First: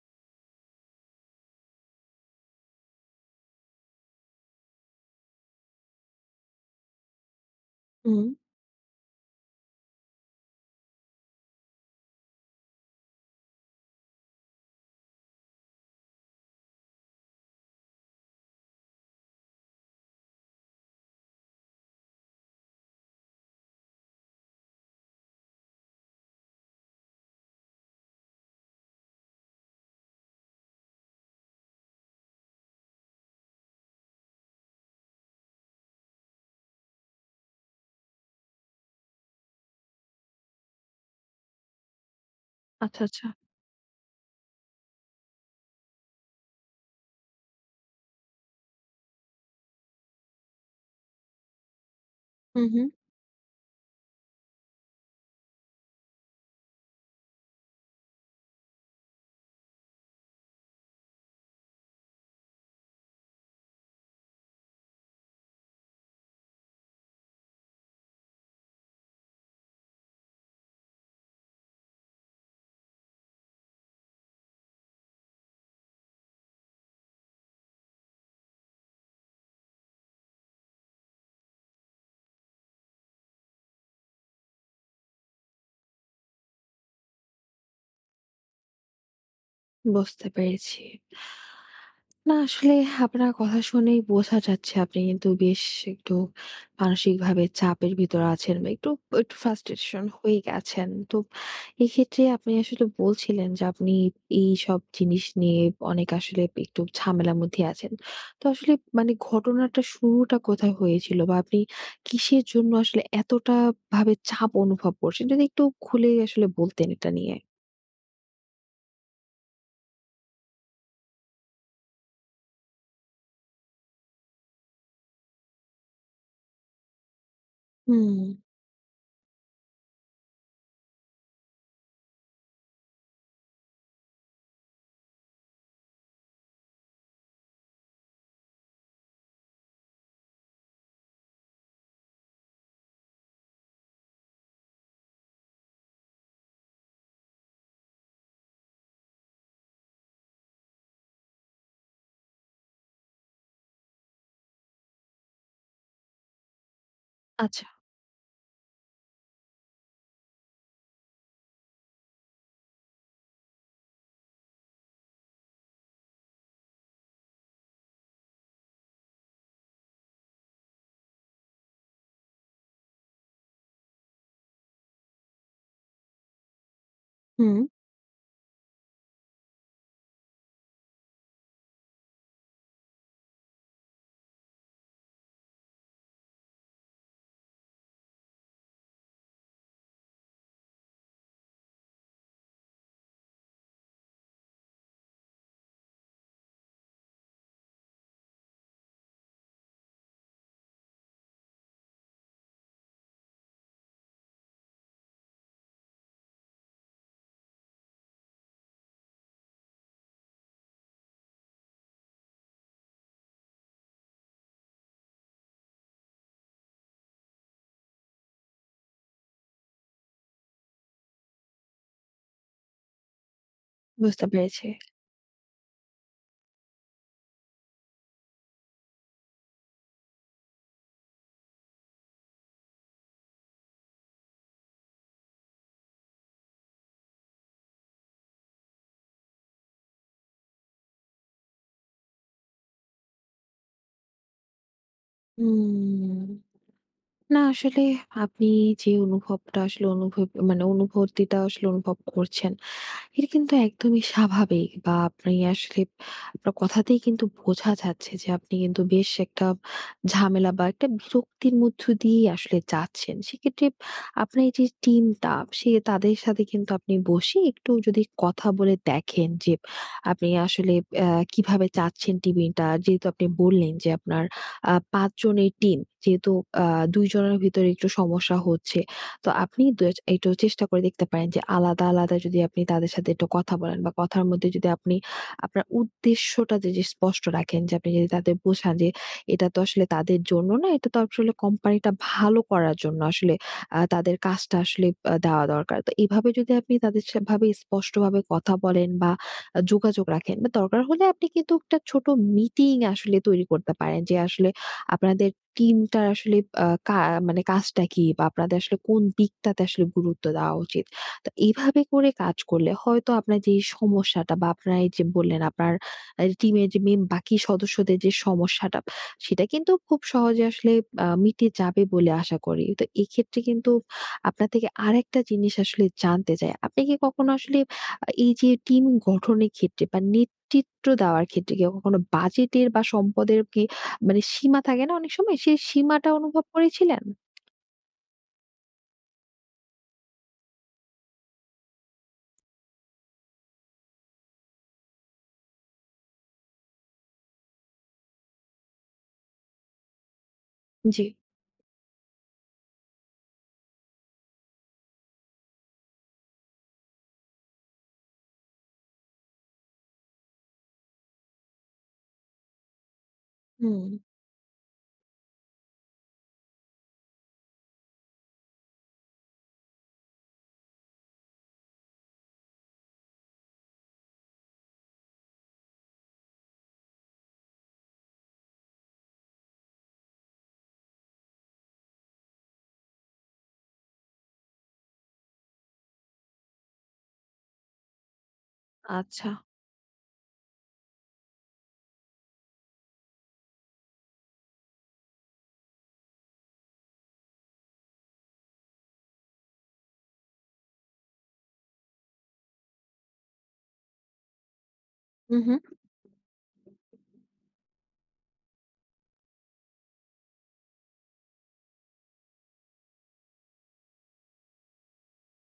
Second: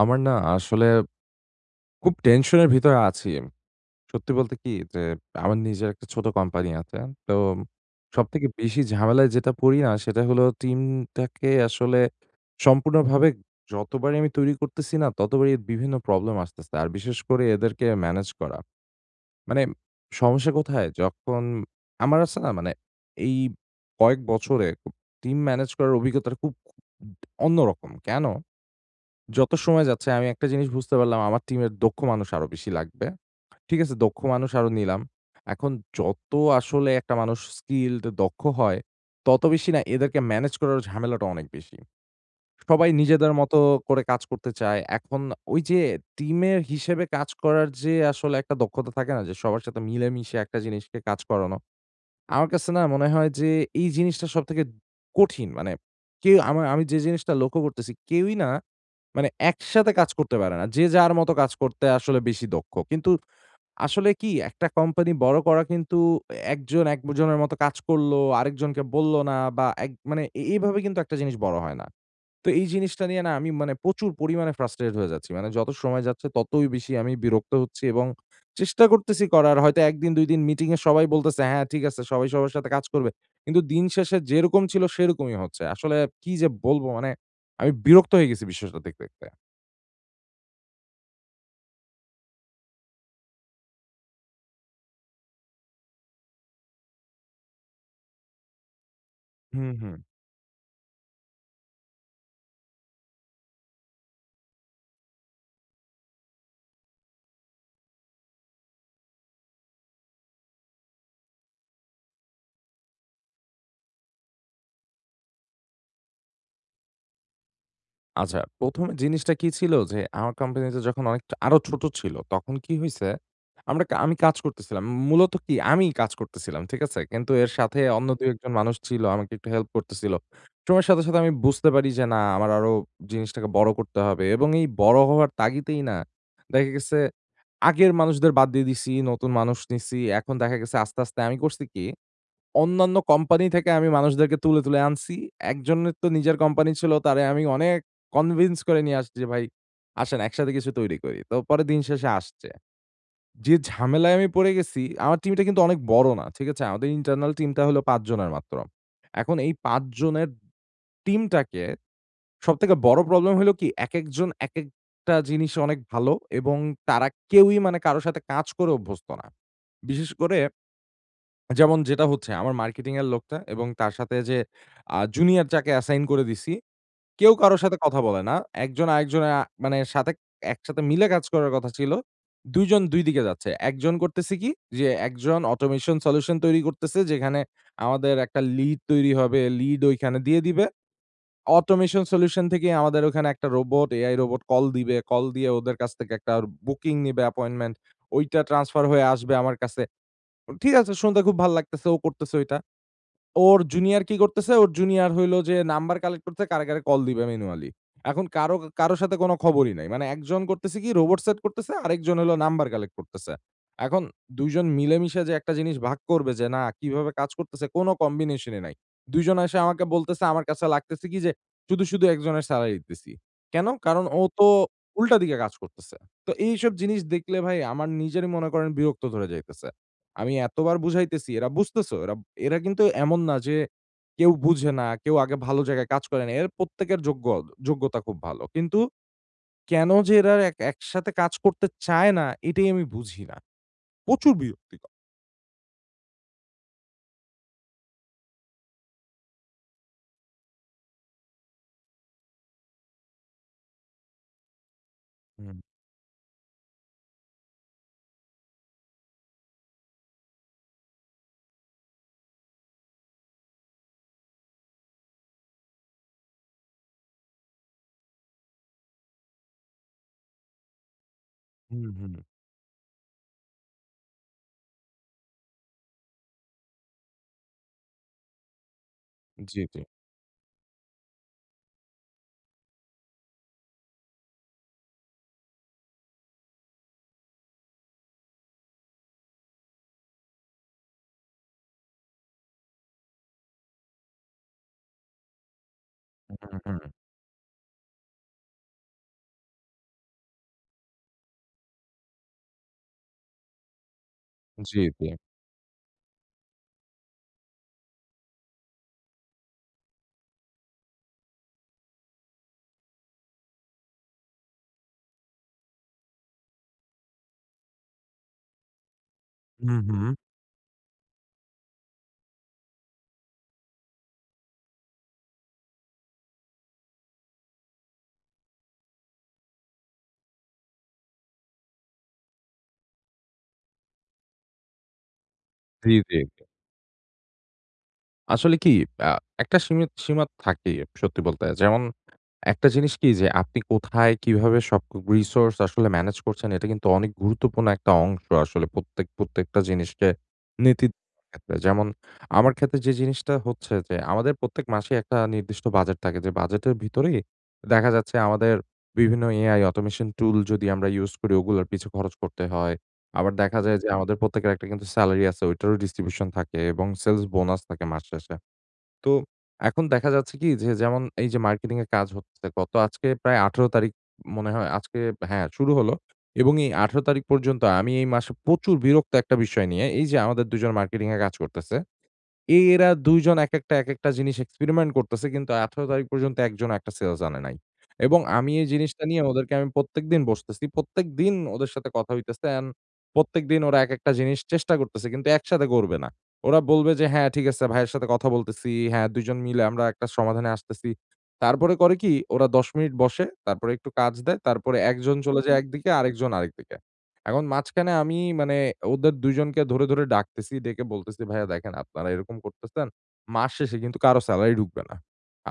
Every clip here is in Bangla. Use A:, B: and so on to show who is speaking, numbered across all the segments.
A: আমার না আসলে খুব টেনশনের ভিতরে আছি। সত্যি বলতে কি যে আমার নিজের একটা ছোট কোম্পানি আছে। তো
B: হুম।
A: সবথেকে বেশি ঝামেলায় যেটা পড়ি না সেটা হলো টিমটাকে আসলে সম্পূর্ণভাবে যতবারই আমি তৈরি করতেছি না ততবারই বিভিন্ন প্রবলেম আসতেছে। আর বিশেষ করে এদেরকে ম্যানেজ করা। মানে সমস্যা কোথায়? যখন আমার আছে না মানে এই কয়েক বছরে টিম ম্যানেজ করার অভিজ্ঞতাটা খুব অন্যরকম। কেন? যত সময় যাচ্ছে আমি একটা জিনিস বুঝতে পারলাম আমার টিমের দক্ষ মানুষ আরো বেশি লাগবে। ঠিক আছে? দক্ষ মানুষ আরো নিলাম। এখন যত আসলে একটা মানুষ স্কিলড দক্ষ হয়, তত বেশি না এদেরকে ম্যানেজ করার ঝামেলাটা অনেক বেশি। সবাই
B: আচ্ছা, আচ্ছা।
A: নিজেদের মতো করে কাজ করতে চায়। এখন ওই যে টিমের হিসেবে কাজ করার যে আসলে একটা দক্ষতা থাকে না যে সবার সাথে মিলেমিশে একটা জিনিসকে কাজ করানো। আমার
B: হুম,
A: কাছে না
B: হুম।
A: মনে হয় যে এই জিনিসটা সবথেকে কঠিন। মানে কেউ আমা আমি যে জিনিসটা লক্ষ্য করতেছি কেউই না মানে একসাথে কাজ করতে পারে না। যে যার মতো কাজ করতে আসলে বেশি দক্ষ। কিন্তু আসলে কি একটা কোম্পানি বড় করা কিন্তু একজন একজনের মতো কাজ করলো, আরেকজনকে বলল না বা এক মানে এভাবে কিন্তু একটা জিনিস বড় হয় না। তো এই জিনিসটা নিয়ে না আমি মানে প্রচুর পরিমাণে ফ্রাস্ট্রেটেড হয়ে যাচ্ছি। মানে যত সময় যাচ্ছে ততই বেশি আমি বিরক্ত হচ্ছি এবং চেষ্টা করতেছি করার। হয়তো ১ দিন ২ দিন মিটিং এ সবাই বলতেছে, "হ্যাঁ, ঠিক আছে সবাই সবার সাথে কাজ করবে।" কিন্তু দিন শেষে যেরকম ছিল সেরকমই হচ্ছে। আসলে কি যে বলব মানে আমি বিরক্ত হয়ে গেছি বিষয়টা দেখতে, দেখতে।
B: বুঝতে পেরেছি। না আসলে আপনার কথা শুনেই বোঝা যাচ্ছে আপনি কিন্তু বেশ একটু মানসিকভাবে চাপের ভিতরে আছেন বা একটু
A: হুম, হুম।
B: frustration হয়ে গেছেন। তো এক্ষেত্রে আপনি আসলে বলছিলেন যে আপনি এইসব জিনিস নিয়ে অনেক আসলে একটু ঝামেলার মধ্যে আছেন। তো আসলে মানে ঘটনাটা শুরুটা কোথায় হয়েছিল? বা আপনি কিসের জন্য আসলে এতটা ভাবে চাপ অনুভব করছেন? যদি একটু খুলে আসলে বলতেন এটা নিয়ে।
A: আচ্ছা ১ম এ জিনিসটা কি ছিল যে আমার কোম্পানিটা যখন অনেকটা আরো ছোট ছিল তখন কি হইছে, আমরা কা আমি কাজ করতেছিলাম। মূলত কি আমিই কাজ করতেছিলাম। ঠিক আছে? কিন্তু এর সাথে অন্য
B: হুম।
A: ২-১ জন মানুষ ছিল আমাকে একটু হেল্প করতেছিল। সময়ের সাথে, সাথে আমি বুঝতে পারি যে না আমার আরো জিনিসটাকে বড় করতে হবে এবং এই বড় হওয়ার তাগিদেই না দেখা গেছে আগের মানুষদের বাদ দিয়ে দিছি, নতুন মানুষ নিছি। এখন দেখা গেছে আস্তে, আস্তে আমি করছি কি অন্যান্য কোম্পানি থেকে আমি মানুষদেরকে তুলে, তুলে আনছি। একজনের তো নিজের কোম্পানি ছিল, তারে আমি অনেক কনভিন্স করে নিয়ে আসছি যে, "ভাই আসেন একসাথে কিছু তৈরি করি।" তো পরে দিন শেষে আসছে। যে ঝামেলায় আমি পড়ে গেছি, আমার টিমটা কিন্তু অনেক বড় না। ঠিক আছে? আমাদের ইন্টারনাল টিমটা
B: আচ্ছা।
A: হলো ৫ জনের মাত্র। এখন এই ৫ জনের টিমটাকে সবথেকে বড় প্রবলেম হলো কি, একেকজন একেকটা জিনিসে অনেক ভালো এবং তারা কেউই মানে কারো সাথে কাজ করে অভ্যস্ত না। বিশেষ করে যেমন যেটা হচ্ছে আমার মার্কেটিং এর লোকটা এবং তার সাথে যে জুনিয়র যাকে অ্যাসাইন করে দিছি, কেউ কারো
B: হুম,
A: সাথে কথা বলে না। একজন আরেকজনের মানে সাথে একসাথে মিলে কাজ করার কথা ছিল। ২ জন ২ দিকে যাচ্ছে। একজন করতেছে কি? যে একজন অটোমেশন সলিউশন তৈরি করতেছে যেখানে আমাদের একটা লিড তৈরি হবে। লিড ঐখানে দিয়ে দিবে। অটোমেশন সলিউশন থেকেই আমাদের ওখানে একটা রোবট, এআই রোবট কল দিবে। কল দিয়ে ওদের কাছ থেকে একটা বুকিং নিবে অ্যাপয়েন্টমেন্ট। ঐটা ট্রান্সফার হয়ে আসবে আমার কাছে। ঠিক আছে শুনতে খুব ভাল লাগতেছে। ও করতেছে ঐটা। ওর জুনিয়র কি করতেছে? ওর জুনিয়র হইলো যে নাম্বার কালেক্ট করতেছে, কারে, কারে কল দিবে ম্যানুয়ালি। এখন কারো, কারো সাথে কোনো খবরই নাই। মানে একজন করতেছে কি রোবট সেট করতেছে, আরেকজন হলো নাম্বার কালেক্ট করতেছে। এখন ২ জন মিলেমিশে যে একটা জিনিস ভাগ করবে যে না কিভাবে কাজ করতেছে কোনো কম্বিনেশন ই নাই। ২ জন এসে আমাকে বলতেছে আমার কাছে লাগতেছে কি যে শুধু, শুধু একজনের সেলারি দিতেছি। কেন? কারণ ও
B: বুঝতে
A: তো
B: পেরেছি।
A: উল্টা দিকে কাজ করতেছে। তো এইসব জিনিস দেখলে ভাই আমার নিজেরই মনে করেন বিরক্ত ধরে যাইতেছে। আমি এতবার বুঝাইতেছি, এরা বুঝতেছেও। এরা এরা কিন্তু এমন না যে কেউ বুঝে না, কেউ আগে ভালো জায়গায় কাজ করে না। এর প্রত্যেকের যোগ্যতা খুব ভালো। কিন্তু কেন যে এরা একসাথে কাজ করতে চায় না, এটাই আমি বুঝি না। প্রচুর বিরক্তিকর।
B: উম না আসলে আপনি যে অনুভবটা আসলে অনুভব মানে অনুভূতিটা আসলে অনুভব করছেন, এটা কিন্তু একদমই স্বাভাবিক। বা আপনি
A: হুম,
B: আসলে, আপনার কথাতেই কিন্তু বোঝা যাচ্ছে যে আপনি কিন্তু বেশ একটা ঝামেলা বা একটা বিরক্তির মধ্য দিয়ে আসলে যাচ্ছেন। সেক্ষেত্রে আপনার এই যে টিমটা সে তাদের সাথে কিন্তু আপনি বসে একটু যদি কথা বলে দেখেন যে আপনি আসলে আ কিভাবে
A: হুম, হুম।
B: চাচ্ছেন টিমটা। যেহেতু আপনি বললেন যে আপনার ৫ জনের টিম। যেহেতু আ ২ জনের ভিতরে একটু সমস্যা হচ্ছে। তো
A: জি,
B: আপনি
A: জি।
B: একটু চেষ্টা করে দেখতে পারেন যে আলাদা, আলাদা যদি আপনি তাদের সাথে একটু কথা বলেন বা কথার মধ্যে যদি আপনি আপনার উদ্দেশ্যটা যে স্পষ্ট রাখেন, যে আপনি যদি তাদের বোঝান যে এটা তো আসলে তাদের জন্য না, এটা তো আসলে কোম্পানিটা ভালো করার জন্য আসলে তাদের কাজটা আসলে দেওয়া দরকার। তো এভাবে যদি
A: হুম,
B: আপনি
A: হুম।
B: তাদের ভাবে স্পষ্টভাবে কথা বলেন বা যোগাযোগ রাখেন, বা দরকার হলে আপনি কিন্তু একটা ছোট মিটিং আসলে তৈরি করতে পারেন যে আসলে
A: জি, জি।
B: আপনাদের টিমটার আসলে আ কা মানে কাজটা কি? বা আপনাদের আসলে কোন দিকটাতে আসলে গুরুত্ব দেওয়া উচিত? তো এভাবে করে কাজ করলে হয়তো আপনার যে সমস্যাটা, বা আপনার এই যে বললেন আপনার টিমের যে বাকি সদস্যদের যে সমস্যাটা, সেটা কিন্তু
A: হুম,
B: খুব
A: হুম।
B: সহজে আসলে মিটে যাবে বলে আশা করি। তো এক্ষেত্রে কিন্তু আপনার থেকে আরেকটা জিনিস আসলে জানতে চাই। আপনি কি কখনো আসলে এই যে টিম গঠনের ক্ষেত্রে বা নেতৃত্ব দেওয়ার ক্ষেত্রে, কি কখনো বাজেটের বা সম্পদের কি মানে সীমা থাকে না অনেক সময়? সেই
A: জি,
B: সীমাটা
A: জি।
B: অনুভব করেছিলেন?
A: আসলে কি আ একটা সীমিত সীমা থাকেই সত্যি বলতে। যেমন একটা জিনিস কি যে আপনি কোথায় কিভাবে সব রিসোর্স আসলে ম্যানেজ করছেন এটা কিন্তু অনেক গুরুত্বপূর্ণ একটা অংশ আসলে প্রত্যেকটা জিনিসকে নীতি
B: জি।
A: দেওয়ার ক্ষেত্রে। যেমন আমার ক্ষেত্রে যে জিনিসটা হচ্ছে যে আমাদের প্রত্যেক মাসে একটা নির্দিষ্ট বাজেট থাকে যে বাজেটের ভিতরেই দেখা যাচ্ছে আমাদের বিভিন্ন AI অটোমেশন টুল যদি আমরা ইউজ করি ওগুলোর পিছু খরচ করতে হয়। আবার দেখা যায়
B: হুম।
A: যে আমাদের প্রত্যেকের একটা কিন্তু স্যালারি আছে, ওইটারও ডিস্ট্রিবিউশন থাকে এবং সেলস বোনাস থাকে মাস শেষে। তো এখন দেখা যাচ্ছে কি যে যেমন এই যে মার্কেটিং এর কাজ হচ্ছে গত আজকে প্রায় ১৮ তারিখ মনে হয় আজকে হ্যাঁ, শুরু হলো এবং এই ১৮ তারিখ পর্যন্ত আমি এই মাসে প্রচুর বিরক্ত একটা বিষয় নিয়ে এই যে আমাদের ২ জন মার্কেটিং এ কাজ করতেছে এরা ২ জন একেকটা একেকটা জিনিস এক্সপেরিমেন্ট করতেছে কিন্তু ১৮ তারিখ পর্যন্ত একজনও একটা সেলস আনে নাই। এবং আমি এই জিনিসটা নিয়ে
B: আচ্ছা।
A: ওদেরকে আমি প্রত্যেকদিন বসতেছি। প্রত্যেকদিন ওদের সাথে কথা হইতেছে অ্যান্ড প্রত্যেকদিন ওরা একেকটা জিনিস চেষ্টা করতেছে কিন্তু একসাথে করবে না। ওরা বলবে যে, "হ্যাঁ, ঠিক আছে ভাইয়ের সাথে কথা বলতেছি। হ্যাঁ, ২ জন মিলে আমরা একটা সমাধানে আসতেছি।" তারপরে করে কি ওরা ১০ মিনিট বসে, তারপরে একটু কাজ দেয়। তারপরে একজন
B: হু,
A: চলে
B: হু।
A: যায় একদিকে, আরেকজন আরেকদিকে। এখন মাঝখানে আমি মানে ওদের ২ জনকে ধরে, ধরে ডাকতেছি, ডেকে বলতেছি, "ভাইয়া দেখেন আপনারা এরকম করতেছেন। মাস শেষে কিন্তু কারো সেলারি ঢুকবে না।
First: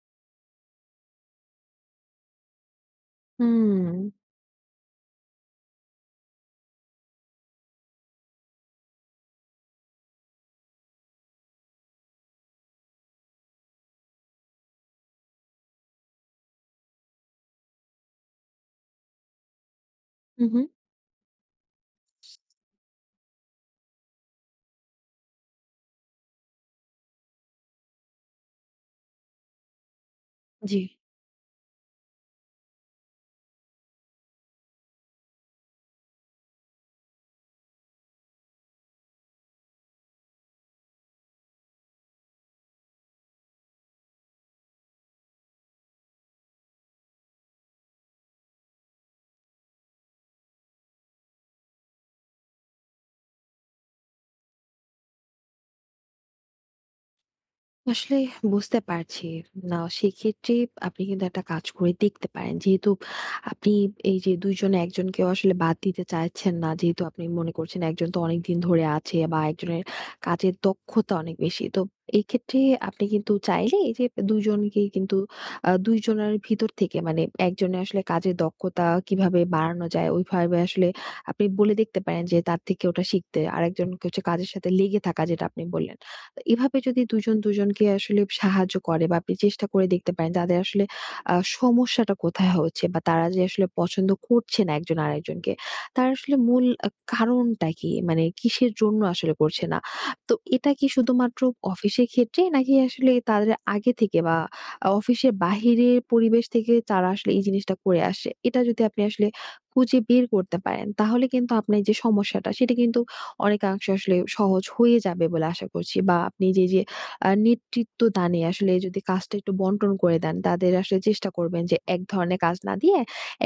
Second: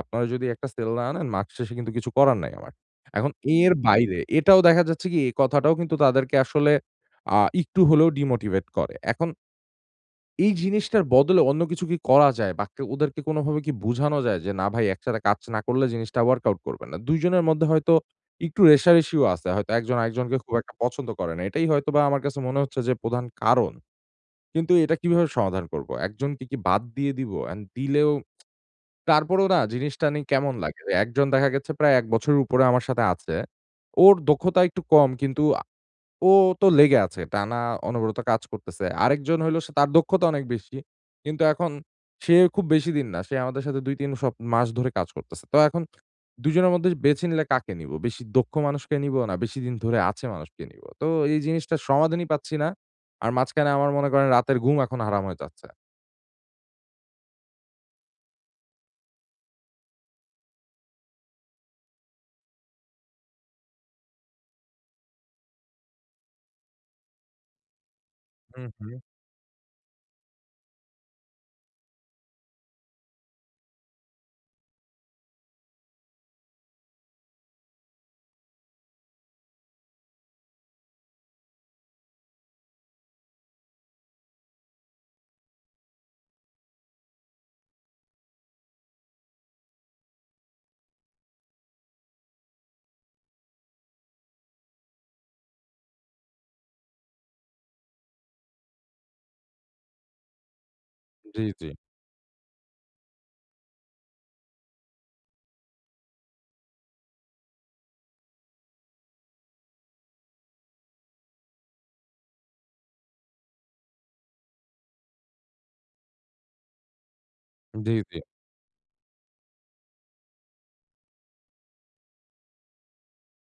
A: আপনারা যদি একটা সেল না আনেন, মাস শেষে কিন্তু কিছু করার নাই আমার।" এখন এর
B: হুম।
A: বাইরে এটাও দেখা যাচ্ছে কি, এই কথাটাও কিন্তু তাদেরকে আসলে একটু হলেও ডিমোটিভেট করে। এখন এই জিনিসটার বদলে অন্য কিছু কি করা যায়? বা কে ওদেরকে কোনভাবে কি বুঝানো যায় যে, "না ভাই একসাথে কাজ না করলে জিনিসটা ওয়ার্কআউট করবে না।" ২ জনের মধ্যে হয়তো একটু রেষারেষিও আছে। হয়তো একজন আরেকজনকে
B: হু,
A: খুব
B: হু।
A: একটা পছন্দ করে না। এটাই হয়তোবা আমার কাছে মনে হচ্ছে যে প্রধান কারণ। কিন্তু এটা কিভাবে সমাধান করব? একজনকে কি বাদ দিয়ে দিব? অ্যান্ড দিলেও তারপরেও না জিনিসটা নিয়ে কেমন লাগে?
B: জি।
A: যে একজন দেখা গেছে প্রায় ১ বছরের উপরে আমার সাথে আছে। ওর দক্ষতা একটু কম কিন্তু ও তো লেগে আছে। টানা অনবরত কাজ করতেছে। আরেকজন হইলো সে তার দক্ষতা অনেক বেশি। কিন্তু এখন সে খুব বেশি দিন না। সে আমাদের সাথে ২-৩ মাস ধরে কাজ করতেছে। তো এখন ২ জনের মধ্যে বেছে নিলে কাকে নিব? বেশি দক্ষ মানুষকে নিব না বেশি দিন ধরে আছে মানুষকে নিব? তো এই জিনিসটার সমাধানই পাচ্ছি না। আর মাঝখানে আমার মনে করেন রাতের ঘুম এখন হারাম হয়ে যাচ্ছে।
B: আসলে বুঝতে পারছি। না সেক্ষেত্রে আপনি কিন্তু একটা কাজ করে দেখতে পারেন। যেহেতু আপনি এই যে ২ জনে একজনকেও আসলে বাদ দিতে চাইছেন না। যেহেতু আপনি মনে করছেন একজন তো অনেকদিন
A: হুম,
B: ধরে
A: হুম।
B: আছে বা একজনের কাজের দক্ষতা অনেক বেশি। তো এই ক্ষেত্রে আপনি কিন্তু চাইলে এই যে ২ জনকেই কিন্তু, ২ জনের ভিতর থেকে মানে একজনের আসলে কাজের দক্ষতা কিভাবে বাড়ানো যায় ওইভাবে আসলে আপনি বলে দেখতে পারেন, যে তার থেকে ওটা শিখতে। আরেকজনকে হচ্ছে কাজের সাথে লেগে থাকা, যেটা আপনি বললেন। তো এভাবে যদি দুজন দুজনকে আসলে সাহায্য করে, বা আপনি চেষ্টা করে দেখতে পারেন তাদের আসলে সমস্যাটা কোথায় হচ্ছে, বা তারা যে আসলে পছন্দ করছে না একজন আরেকজনকে। তার আসলে মূল কারণটা কি? মানে কিসের জন্য আসলে করছে না? তো এটা কি শুধুমাত্র
A: জি, জি।
B: অফিসের ক্ষেত্রে, নাকি আসলে তাদের আগে থেকে বা অফিসের বাহিরের পরিবেশ থেকে তারা আসলে এই জিনিসটা করে আসে। এটা যদি আপনি আসলে খুঁজে বের করতে পারেন, তাহলে কিন্তু আপনার যে সমস্যাটা সেটা কিন্তু অনেকাংশে আসলে সহজ হয়ে যাবে বলে আশা করছি। বা আপনি যে
A: জি,
B: নেতৃত্ব
A: জি।
B: দানে আসলে যদি কাজটা একটু বন্টন করে দেন, তাদের আসলে চেষ্টা করবেন যে এক ধরনের কাজ না দিয়ে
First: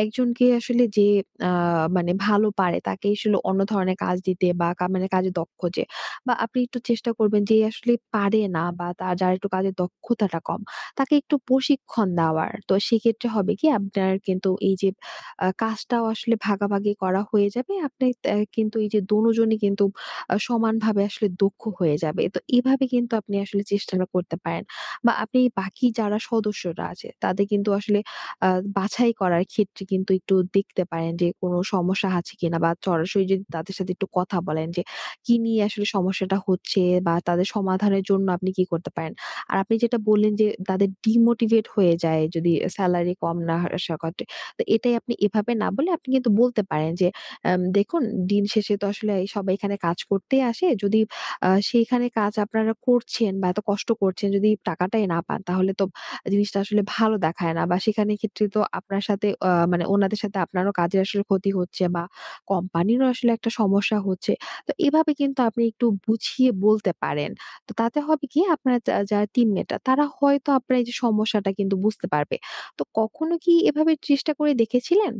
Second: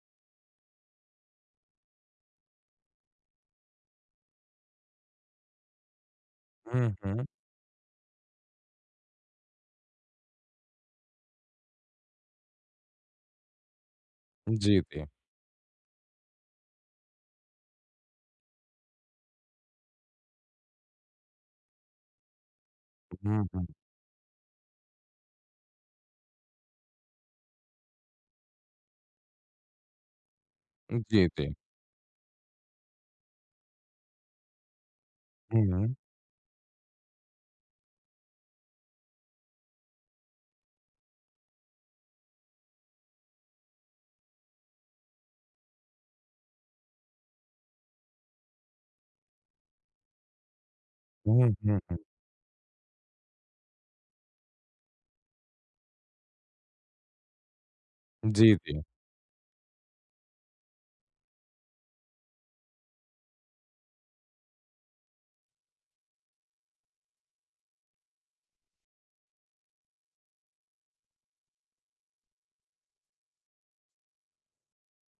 B: একজনকে আসলে যে আ মানে ভালো পারে তাকে আসলে অন্য ধরনের কাজ দিতে, বা মানে কাজে দক্ষ যে। বা আপনি একটু
A: হুম,
B: চেষ্টা
A: হুম।
B: করবেন যে আসলে পারে না বা তার, যার একটু কাজের দক্ষতাটা কম, তাকে একটু প্রশিক্ষণ দেওয়ার। তো সেক্ষেত্রে হবে কি, আপনার কিন্তু
A: জি,
B: এই যে
A: জি।
B: কাজটাও আসলে ভাগাভাগি করা হয়ে যাবে। আপনি কিন্তু এই যে দোনোজনই কিন্তু সমানভাবে আসলে দক্ষ হয়ে যাবে। তো এভাবে কিন্তু আপনি
A: হুম,
B: আসলে
A: হুম।
B: চেষ্টাটা করতে পারেন। বা আপনি বাকি যারা সদস্যরা আছে তাদের কিন্তু আসলে আ বাছাই করার ক্ষেত্রে কিন্তু একটু দেখতে পারেন
A: জি,
B: যে
A: জি।
B: কোনো সমস্যা আছে কিনা, বা সরাসরি যদি তাদের সাথে একটু কথা বলেন যে কি নিয়ে
A: হুম,
B: আসলে
A: হুম।
B: সমস্যাটা হচ্ছে, বা তাদের সমাধানের জন্য আপনি কি করতে পারেন। আর আপনি যেটা বললেন যে তাদের ডিমোটিভেট হয়ে যায় যদি সেলারি কম না আসার কথা। তো এটাই আপনি এভাবে না বলে আপনি কিন্তু বলতে পারেন যে, "দেখুন, দিন শেষে তো আসলে এই সবাই এখানে কাজ করতেই আসে। যদি
A: হুম, হুম, হুম।
B: সেইখানে কাজ আপনারা করছেন বা এত কষ্ট করছেন, যদি টাকাটাই না পান তাহলে তো জিনিসটা আসলে ভালো দেখায় না, বা সেখানে ক্ষেত্রে
A: জি,
B: তো
A: জি।
B: আপনার সাথে মানে ওনাদের সাথে আপনারও কাজের আসলে ক্ষতি হচ্ছে বা কোম্পানিরও আসলে একটা সমস্যা হচ্ছে।" তো এভাবে কিন্তু আপনি একটু বুঝিয়ে বলতে পারেন। তো তাতে হবে কি, আপনার যারা টিমমেটরা তারা হয়তো আপনার এই যে সমস্যাটা কিন্তু বুঝতে পারবে। তো কখনো কি এভাবে চেষ্টা করে দেখেছিলেন?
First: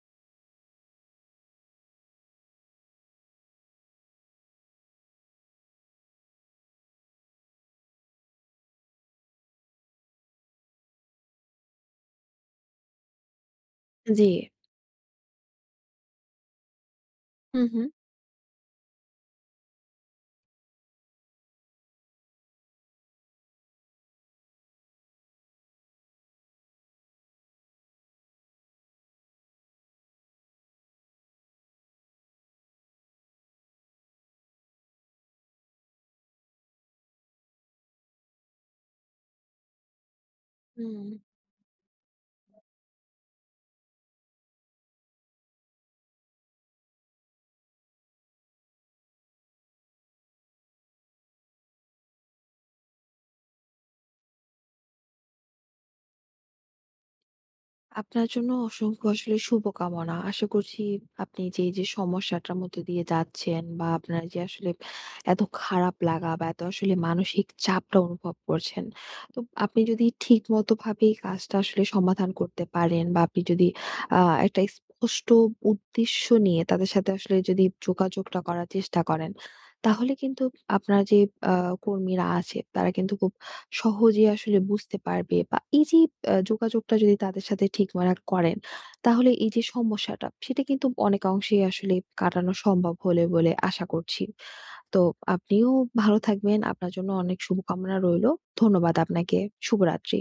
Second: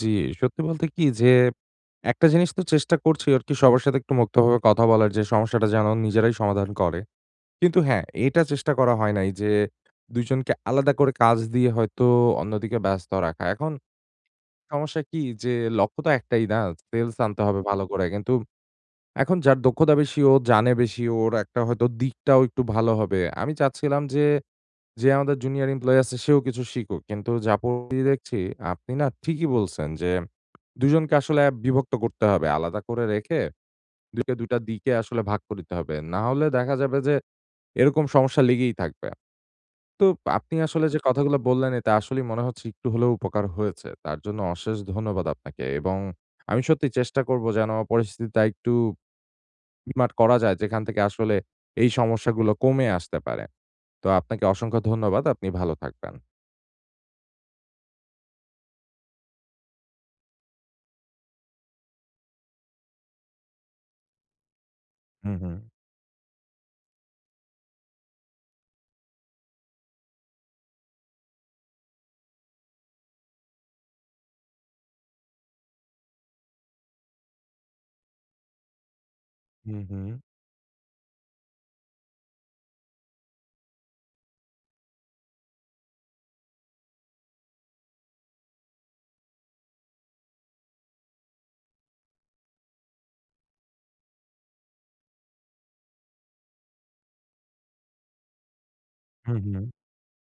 A: জি, সত্যি বলতে কি যে, একটা জিনিস তো চেষ্টা করছি আরকি সবার সাথে একটু মুক্তভাবে কথা বলার যে সমস্যাটা যেন নিজেরাই সমাধান করে। কিন্তু হ্যাঁ, এটা চেষ্টা করা হয় নাই যে ২ জনকে আলাদা করে কাজ দিয়ে হয়তো অন্যদিকে ব্যস্ত রাখা। এখন
B: জি।
A: সমস্যা কি যে লক্ষ্য তো একটাই না, সেলস আনতে হবে
B: হু, হু।
A: ভালো করে। কিন্তু এখন যার দক্ষতা বেশি ও জানে বেশি, ওর একটা হয়তো দিকটাও একটু ভালো হবে। আমি চাচ্ছিলাম যে যে আমাদের জুনিয়র এমপ্লয়ি আছে সেও কিছু শিখুক। কিন্তু যা পড়ি দেখছি আপনি না ঠিকই বলছেন যে ২ জনকে আসলে বিভক্ত করতে হবে। আলাদা করে রেখে ২ কে ২ টা দিকে আসলে ভাগ করতে হবে। না হলে দেখা যাবে যে এরকম সমস্যা লেগেই থাকবে। তো আপনি আসলে যে
B: হুম।
A: কথাগুলো বললেন এতে আসলেই মনে হচ্ছে একটু হলেও উপকার হয়েছে। তার জন্য অশেষ ধন্যবাদ আপনাকে। এবং আমি সত্যি চেষ্টা করব যেন পরিস্থিতিটা একটু মিটমাট করা যায় যেখান থেকে আসলে এই সমস্যাগুলো কমে আসতে পারে। তো আপনাকে অসংখ্য ধন্যবাদ। আপনি ভালো থাকবেন।
B: আপনার জন্য অসংখ্য আসলে শুভকামনা। আশা করছি আপনি যে সমস্যাটার মধ্যে দিয়ে যাচ্ছেন, বা আপনার যে আসলে
A: হুম,
B: এত
A: হুম।
B: খারাপ লাগা বা এত আসলে মানসিক চাপটা অনুভব করছেন। তো আপনি যদি ঠিকমতোভাবে এই কাজটা আসলে সমাধান করতে পারেন, বা আপনি যদি আ একটা স্পষ্ট উদ্দেশ্য নিয়ে তাদের সাথে আসলে যদি যোগাযোগটা করার চেষ্টা করেন,
A: হু, হু।
B: তাহলে কিন্তু আপনার যে আ কর্মীরা আছে তারা কিন্তু খুব সহজে আসলে বুঝতে পারবে, বা এই যে যোগাযোগটা যদি তাদের সাথে ঠিক মারাক করেন, তাহলে এই যে সমস্যাটা সেটা কিন্তু অনেক অংশেই আসলে কাটানো সম্ভব হলে বলে আশা করছি। তো আপনিও ভালো থাকবেন। আপনার জন্য অনেক শুভকামনা রইলো। ধন্যবাদ
A: হু,
B: আপনাকে।
A: হু।
B: শুভরাত্রি।